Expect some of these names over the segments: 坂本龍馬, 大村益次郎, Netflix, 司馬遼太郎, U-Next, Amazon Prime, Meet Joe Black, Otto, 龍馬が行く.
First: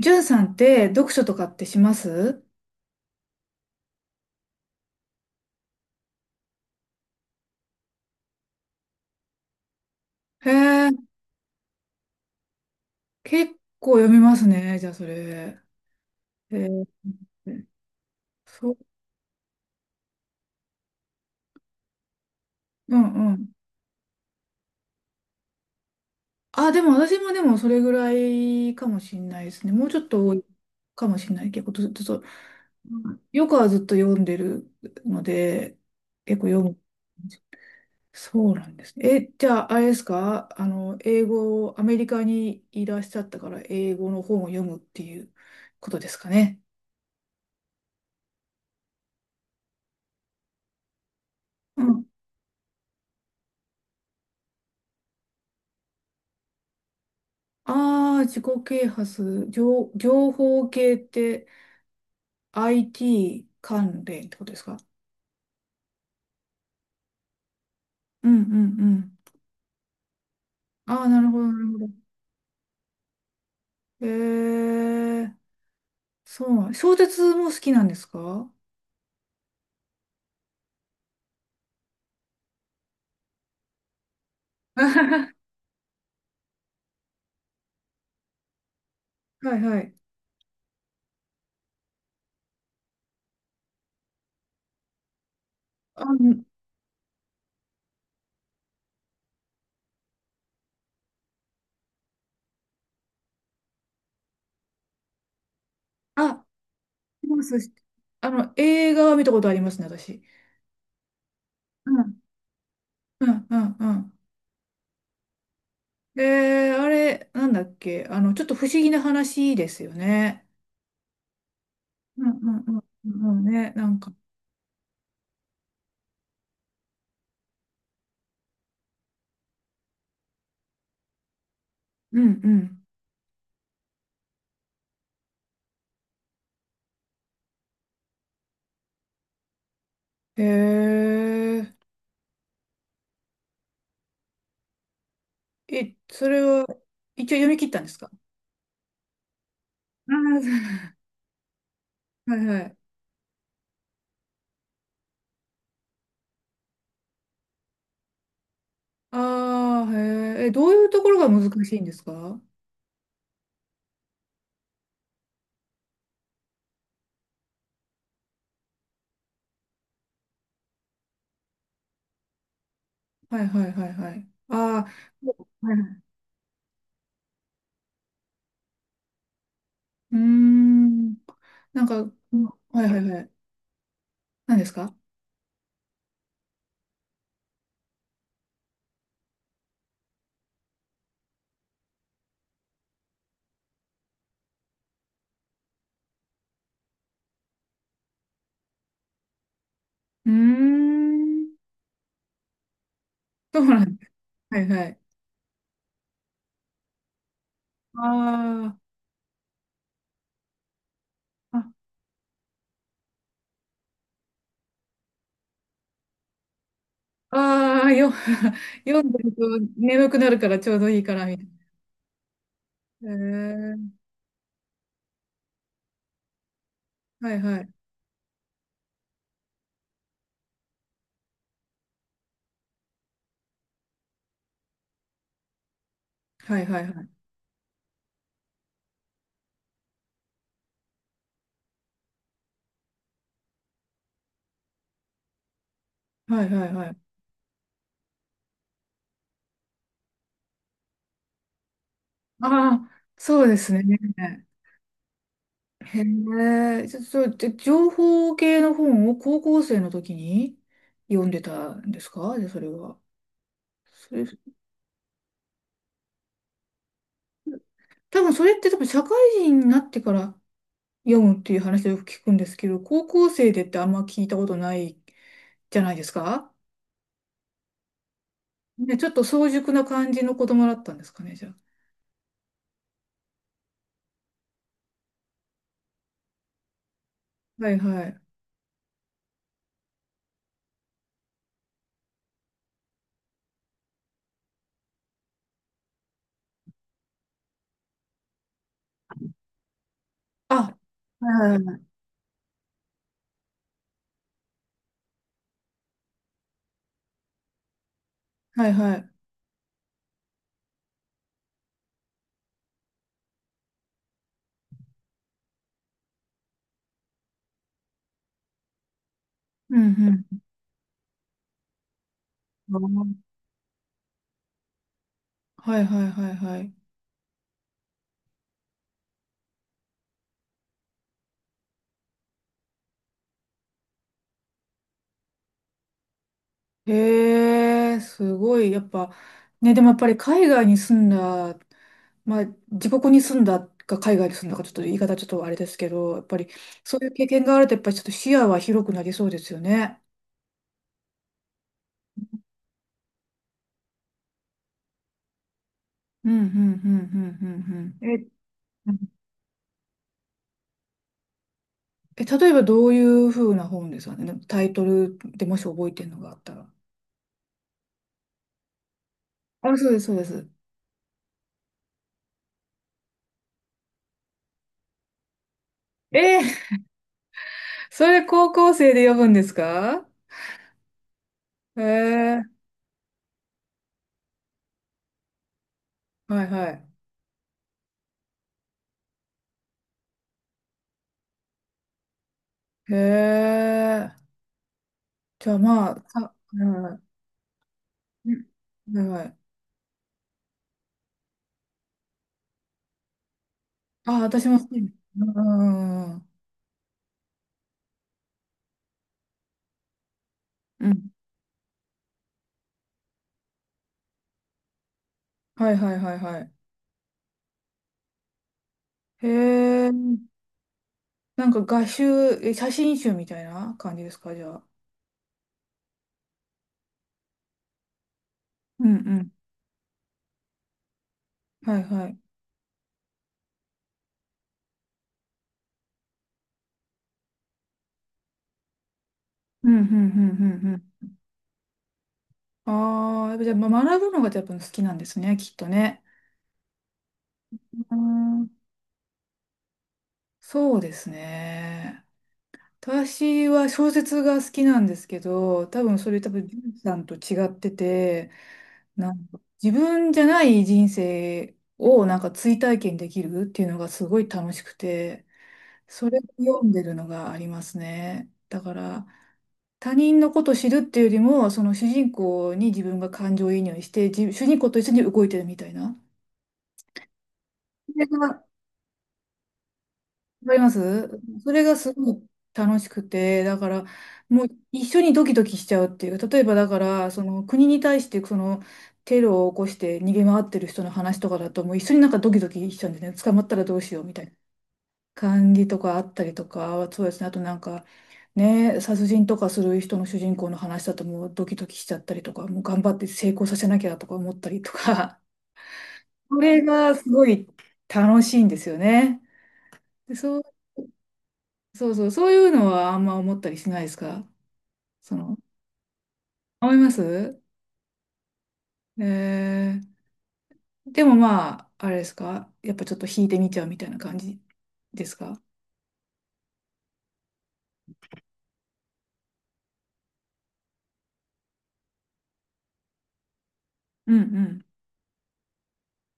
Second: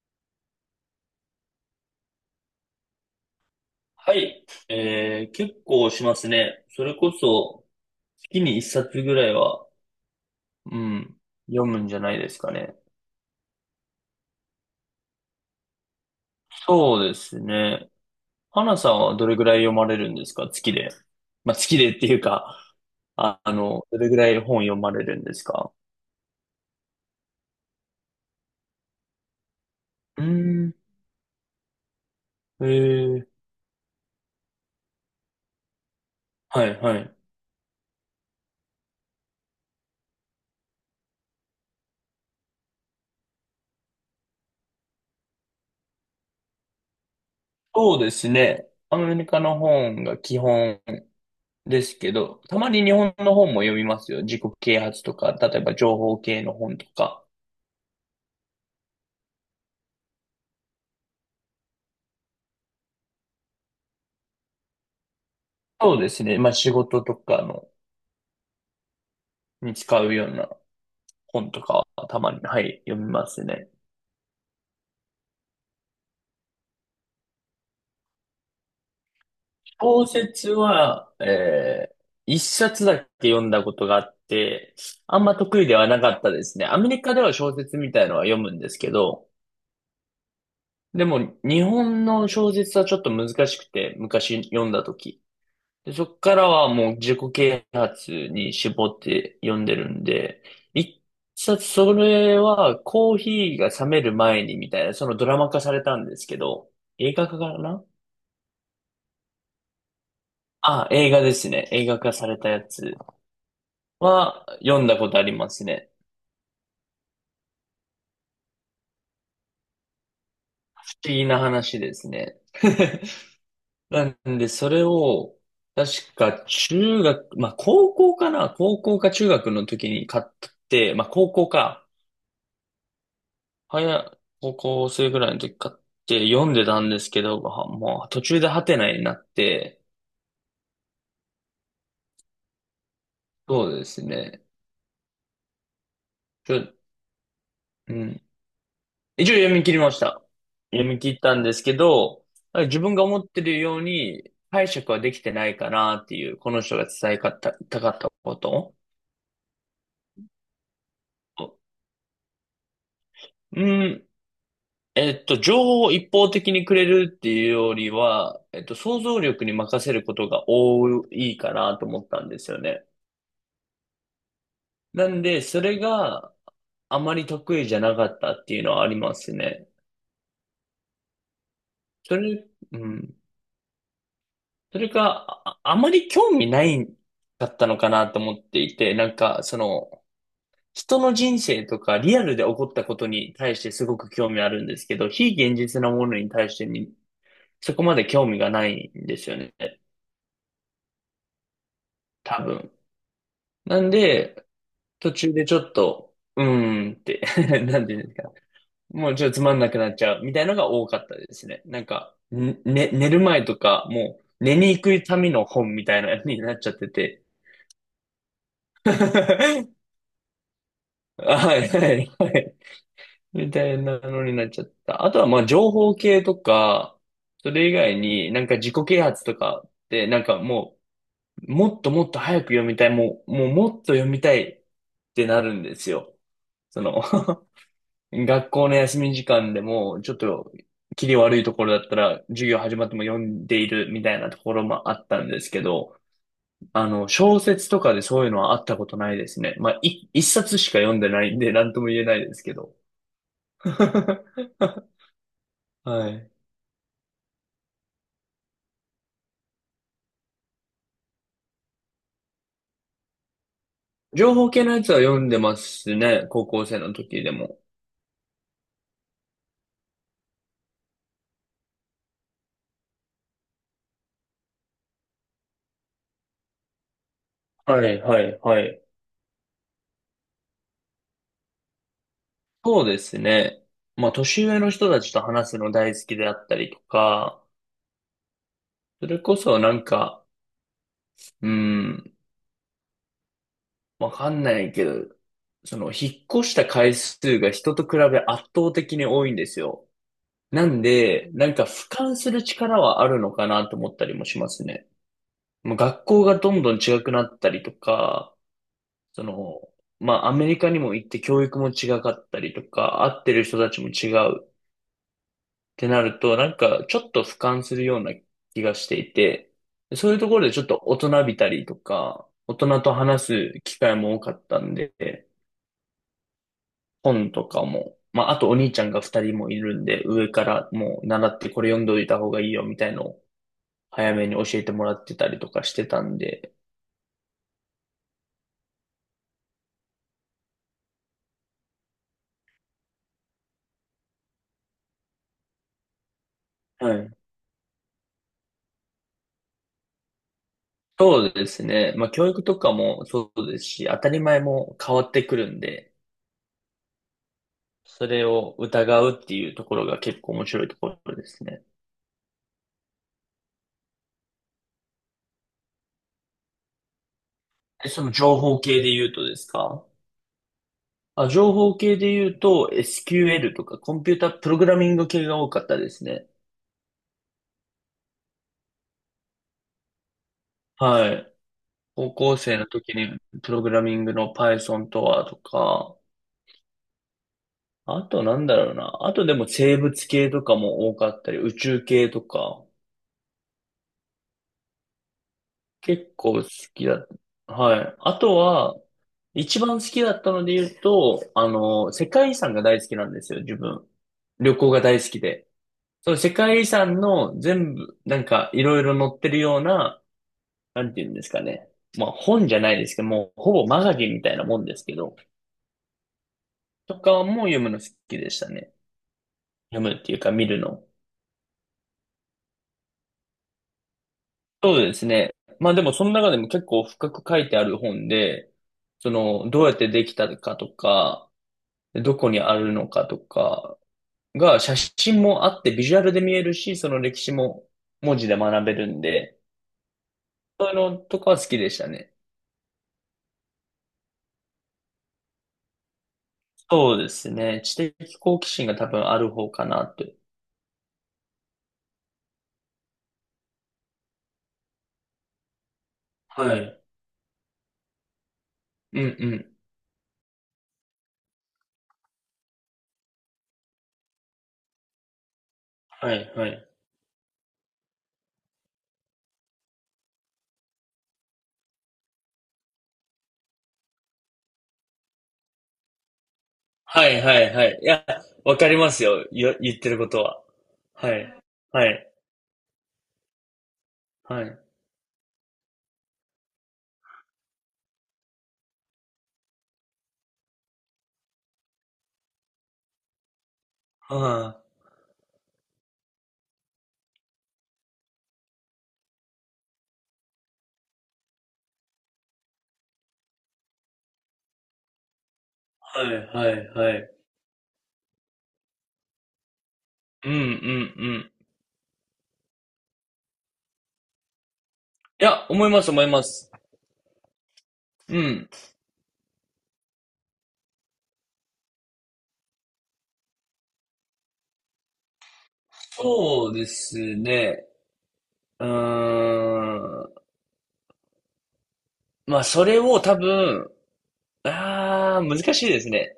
じゅんさんって読書とかってします？はい。結構しますね。それこそ、月に一冊ぐらいは、へうえ、ん、読むんじゃないですかね。結構読みますね、じゃあそれ。へえ、そうですね。そう、花さんはどれぐらい読まれるんですか月で。まあ、月でっていうか、うんうん。どれぐらい本読まれるんですか？あ、でも私もでもそれぐらいかもしんないですね。もうちょっうーと多いん、かもしんない。結構ずっと、そうえー、よくはずっと読んでるので、結構読はいむ。はい。そうなんですね。え、じゃああれですか英語、アメリカにいらっしゃったから英語の本を読むっていうことですかね。そうですね。アメリカの本が基本ですけど、たまに日本の本も読みますよ。自己啓発とか、例えば情報系の本とか。ああ、自己啓発、情、情報系って IT 関連ってことですか？そうですね。まあ仕事とかの、うんうんうん。に使うようなああ、なるほど、本なとるほかど。はたまに、はい、読みますね。ええ、そうなん。小説も好きなんですか？ 小説は、一冊だけ読んだことがあって、あんはま得意ではなかったですね。アメリカでは小説みたいのは読むんですけど、いはい。でも日本の小説はちょっと難しくて、昔読んだとき。で、そあ、っうかん、らはもう自己啓発に絞って読んでるんで、一冊それはコーヒーが冷める前にみたいな、そのドラマ化されたんですけあ、ど、映い画化ます。かな。あの、映画は見たことありますね、私。あ、映画ですね。映う画化んされたやつうんうんうん。は読んだことありますね。あれ、なんだっけ、ちょっと不思議な話ですよね。不思議な話ですうんね。うんうんうんうんね、な んなか。んで、それを、確か中学、まあ高校かな、高校か中学の時に買って、まあ高校か。うんうん。早、高校生ぐらいの時買って読んでたんですけど、はもう途中でハテナになって、へえ。そうですね。え、それちはょ、一応読み切ったんでうすか？ ん。一応読み切りましあた。あ、そ読う、み切ったんですけど、はいはい。自分が思ってるように解釈はできてないかなっていう、この人が伝えかった、こと。ああ、へえ。え、どういうところが難しいんですか？はうん。情報を一方的にくれるっていうよりは、想像力に任せることが多いかなと思ったんですよね。いはいはいはい。ああ、なんで、そそう、はいれはい。が、あまり得意じゃなかったっていうのはありますね。うーん。なんか、そうん、れ、うはいはいん。はい。何ですそれか？か、あまり興味ないかったのかなと思っていて、なんか、その、人の人生とかリアルで起こったことに対してすごく興味あるんですけど、非現実なものに対してに、そこまで興味がないんですよね。うーん。多分。そうななんんです。で、はいはい。途中でちょっと、うーんって なんていうんですか。あもうちょっとつまんなくなっちゃうみたいなのが多かったですあ、ね。なんか、ん、ね、寝る前とか、もう寝に行くための本みたいなのになっちゃってて。ああー、よ、読んでるとは眠くなるからちょうどいいかいらみたいはいはい。な。へみたいえ。なのになっちゃった。あとはまあ情報系とか、はいそはれい。以外になんか自己啓発とかってなんかもう、もっともっと早く読みたい、もうもっと読みたいってなるんですよ。はいはそいの はい。学校の休み時間でも、ちょっと、切り悪いところだったら、授業始まっても読んでいるみたいなところもあったんですけど、はいはいはあい。の、小説とかでそういうのはあったことないですね。まあ、一冊しか読んでないんで、なんとも言えないですけど。ああ、そうですね。へはい。え、ちょそう、で、情報系の本を高校生の時に読んでたんですか？で、それは。それ、情報系のやつは読んでますね。高校生の時でも。多分それって多分社会人になってから読むっていう話をよく聞くんですけど、高校生でってあんま聞いたことないじゃないですか？はい、はい、はい。ね、ちょっと早熟な感じの子供だったんですかね、じゃあ。そうですね。まあ、年上の人たちと話すの大好きであったりとか、はいはい。それこそなんか、うん、わかんないけど、その、引っ越した回数が人と比べ圧倒的に多いんですよ。なあ、んで、はないはんいかはい。俯瞰する力はあるのかなと思ったりもしますね。もう学校がどんどん違くなったりとか、はいはい。その、まあアメリカにも行って教育も違かったりとか、会ってる人たちも違うってなると、なんかちょっと俯瞰するような気がしていて、うそういうんところでちょっと大人びたりとか、大う人とん。話す機会も多かったんで、はいはいはいはい。本とかも、まあ、あとお兄ちゃんが二人もいるんで、上からもう習ってこれ読んどいた方がいいよみたいのを早めに教えてもらってたりとかしてたんで、へえ、すごい。やっぱ、ね、でもやっぱり海外に住んだ、まあ、自国に住んだか海外に住んだか、ちょっと言い方ちょっとあれですけど、やっぱりはそういい。う経験があると、やっぱりちょっと視野は広くなりそうですよね。そうですね。まあ、教育とかもそうですし、当たり前も変わってくるんで、うん、うん、うん、うん、うん。うそんえ、れをうん疑うっていうところが結構面白いところですね。え、例えばどういうふうな本ですかね。タイトルでもし覚えてるのがあったら。えその情報系で言うとですあ、か？そうです、そうです。あ、情報系で言うと SQL とかコンピュータプログラミング系が多かったですね。えー、それ高校生で読むんですか？はい。へ高校え、生の時にプログラミングの Python とはとか、はいはい。あとなんだろうな。あとでも生物系とかも多かったり、宇宙系とか、へえ。じゃあまあ、結構さ、好きうだっん、た。はい。あうとん、は、はいはい。一番好きだったので言うと、あの、世界遺産が大好きなんですよ、自分。あ、私旅も好行き。が大好きうで。そん、うのん、世界遺産の全部、なんかいろいろ載ってるような、なうんていん。うんですかね。まあ本じゃないですけど、もうほぼマガジンみたいなもんですけど、はいはいはいはい。とかも読むの好きでしたね。へ読え、むっていうか見るの。なんか画集、え、写真集みたいな感じですか、じゃあ。そうですね。まあでもその中でも結構深く書いてある本で、うんうそん。の、どうやってできたかとか、はいはどい。こにあるのかとかが写真もあってビジュアルで見えるし、その歴史も文字で学べるんで、うん、うん、うん、そうういうん、のうん。とかは好きでしたね。ああ、やっぱじゃあ、ま学ぶのがやっぱ好きなんですね、きっとね。そうですね。知う的好奇ん、心が多分ある方かなって。そうですね。私は小説が好きなんですけど、多分それ多分、ジはュンい。さんと違ってて、うなんうんかん。自分じゃない人生をなんか追体験できるっていうのがすごい楽しくて、そはれをいは読い。んでるのがありますね。だから、他人のことを知るっていうよりも、その主人公に自分が感情移入して、じ主人公と一緒に動いてるみたいな。はいはいはい。いそや、れがわかりますよ。言ってることは。わかりまはす、い。それがはすい。ごい楽しくて、だから、はもうい。一緒にドキドキしちゃうっていう、例えばだから、その国に対してそのテロを起こして逃げ回ってる人の話とかだと、もう一緒になんかドキドキしちゃうんですね、捕まったらどうしようみたいなは感じとかあったりとか、そうですね、あとなんか、ね、殺人とかする人の主人公の話だと、もうドキドキしちゃったりとか、もう頑張って成功させなきゃとか思ったりとか、い。はい そはれいはがすい。ごい楽しいんですよね。でうんうそんううん。そうそう、そういうのはあんま思ったりしないですか？そいの、や、思います思います。思います。うん。えでもまあ、あれですかやっぱちょっと引いてみちゃうみたいな感じですか？そうですね。うーん。まあ、それを多分、うんうん。ああ、難しいですね。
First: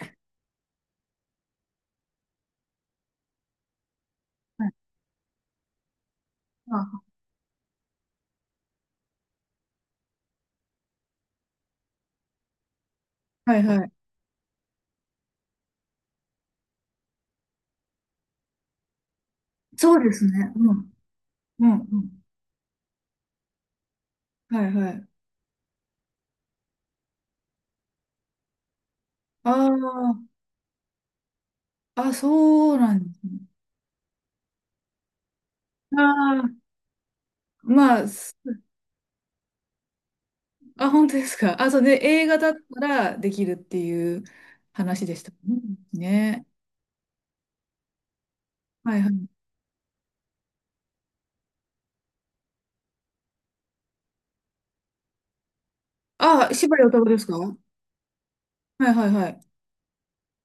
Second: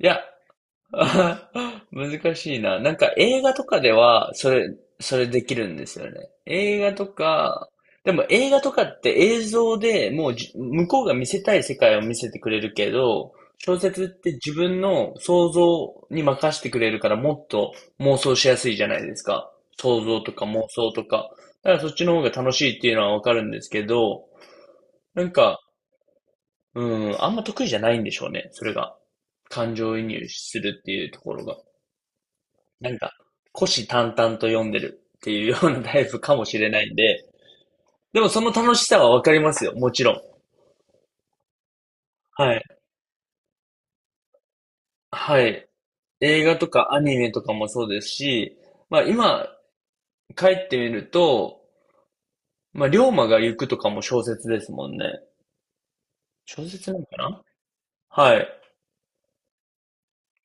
いや、あ難しいな。なんか映画とかでは、はい、それできるんですよね。映画とあ、か、でも映画とかって映像でもうじ向こうが見せたい世界を見せてくれるけど、はい小はい。説って自分の想像に任せてくれるからもっと妄想しやすいじゃないですか。そう想で像すとかね。妄う想ん。とか。うだかんらそっうちのん。方が楽しいっていうのはわかるんですけど、はいはい。なんか、うん、あんま得意じゃないんでしょうね。それが。感情移あ入するっていうところが。あ、あ、そうななんんでか、すね。虎視眈々と読んでるっていうようなタあイプかもしあ、れないんで、まあ、でもす、その楽しさはわかりますよ、もちろん。あ、本当ですか。あ、そうね、映画だはっい。たらできるっていう話でしたね。はい。映ね。画とかアニメとかもそうですし、はまいあはい。今、帰ってみると、まあ、龍馬が行くとかも小説ですもんね。あ、小柴良説太な郎のかですか？な。ははい。いはいはい。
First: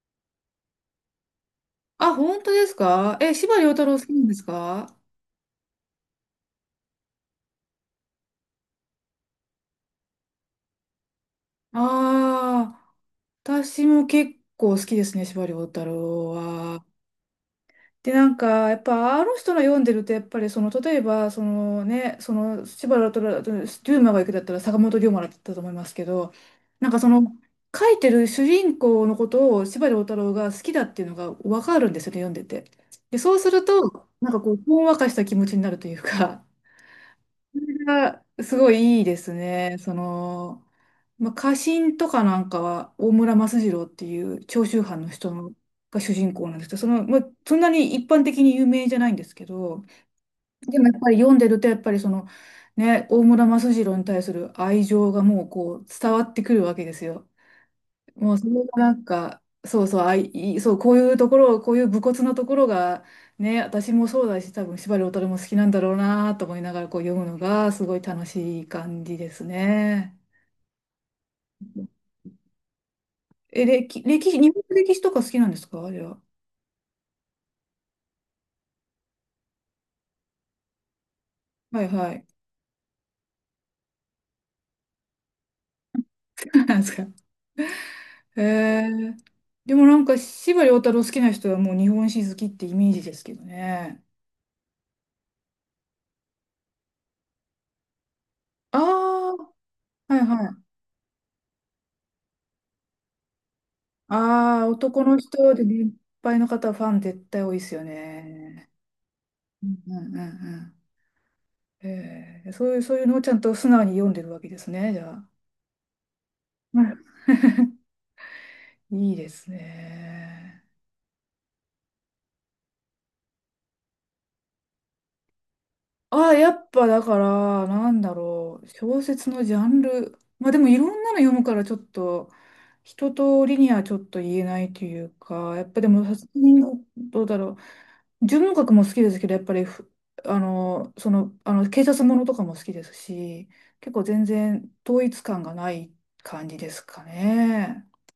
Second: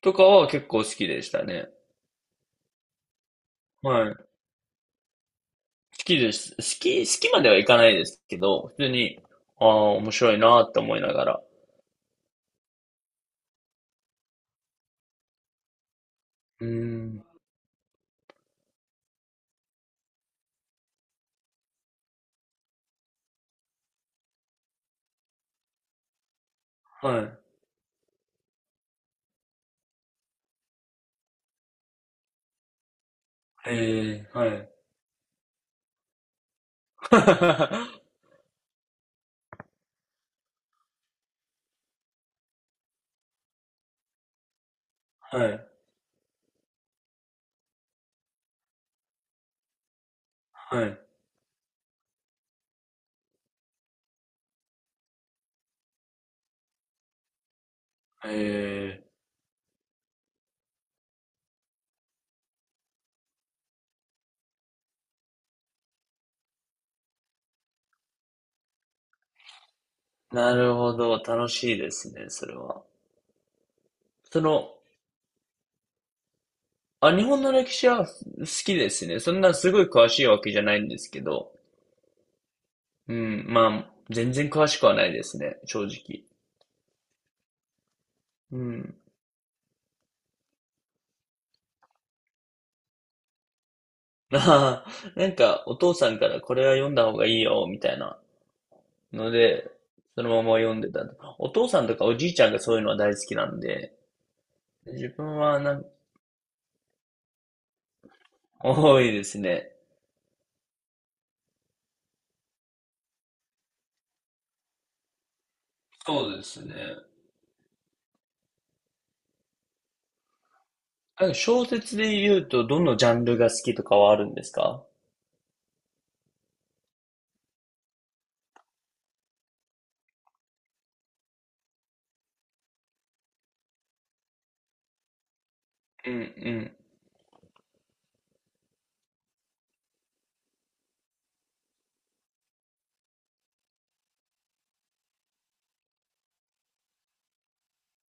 とかは結構好きでしたね。あ、本当ですか？え、司馬遼太郎好はきい。な好んですか？きです。好きまではいかないですけど、普通に、ああ、面白いなって思いながら。ああー、私も結構好きですね、司馬遼太郎うーは。ん。で、なんか、やっぱ、あの人の読んでると、やっぱり、その、例えば、そのね、その、司馬遼太郎、龍馬が行くだったら、坂本龍馬だったと思いますけど、なんかそはの、書いてる主人公のことを司馬遼太郎が好きだっていうのが分かるんですよね、読んでて。で、そうするい。と、えなえ、んかはこう、い。ほんわかした気持ちになるというか、それ がすごいいいですね、その、まあ、家臣とかなんかは大村益次郎っていう長州藩の人はい、が主人公なんですけど、その、まあ、そんなに一般的に有名じゃないんですけど、ではもやっい。ぱり読んでるとやっぱりその、ね、大村益次郎に対する愛情がもうこう伝わってくるわけですよ。もえうそれがなんえ、か、そうそう、あい、いそう、こういうところ、こういう武骨なところが、ね、私もそうだし、多分司馬遼太郎も好きなんだろうなと思いながらこう読むのがすごい楽しい感じですね。なるほど、楽しいですね、それは。え、歴、歴史、そ日本の、の歴史とか好きなんですか、じゃあ。あ、日本の歴史は好きですね。そんなすごい詳しいわけじゃないんですけど、はいはい。うん、まあ、全然詳しくはないですね、正直。なんですか。へうえ。ん。でもなんか、司馬遼太郎好きな人はもう日本史好きってイメージですけどね。ああ、なんか、お父さんからこれは読んだ方がいいよ、みたいなあのあ、で、はそいのまはい。ま読んでた。お父さんとかおじいちゃんがそういうのは大好きなんで、ああ、男自の分人はでなん、年配の方はファン絶対多いですよね。多いですうね。んうんうんうん。へえ、そういう、そういうのをちゃんと素直に読んでるわけですね、じゃあ。そうですね。うん、いいですね。あ小説で言うと、どのジャンルが好きとかはあるんですか？あ、やっぱだから、なんだろう、小説のジャンル。まあでもいろんなの読むからちょっと、一通りにはちょっと言えないというか、やっぱでも、うさんうすがにんどうだろう。純文学も好きですけど、やっぱりふ、あの、その、あの、警察ものとかも好きですし、結構全然統一感がない感じですかね。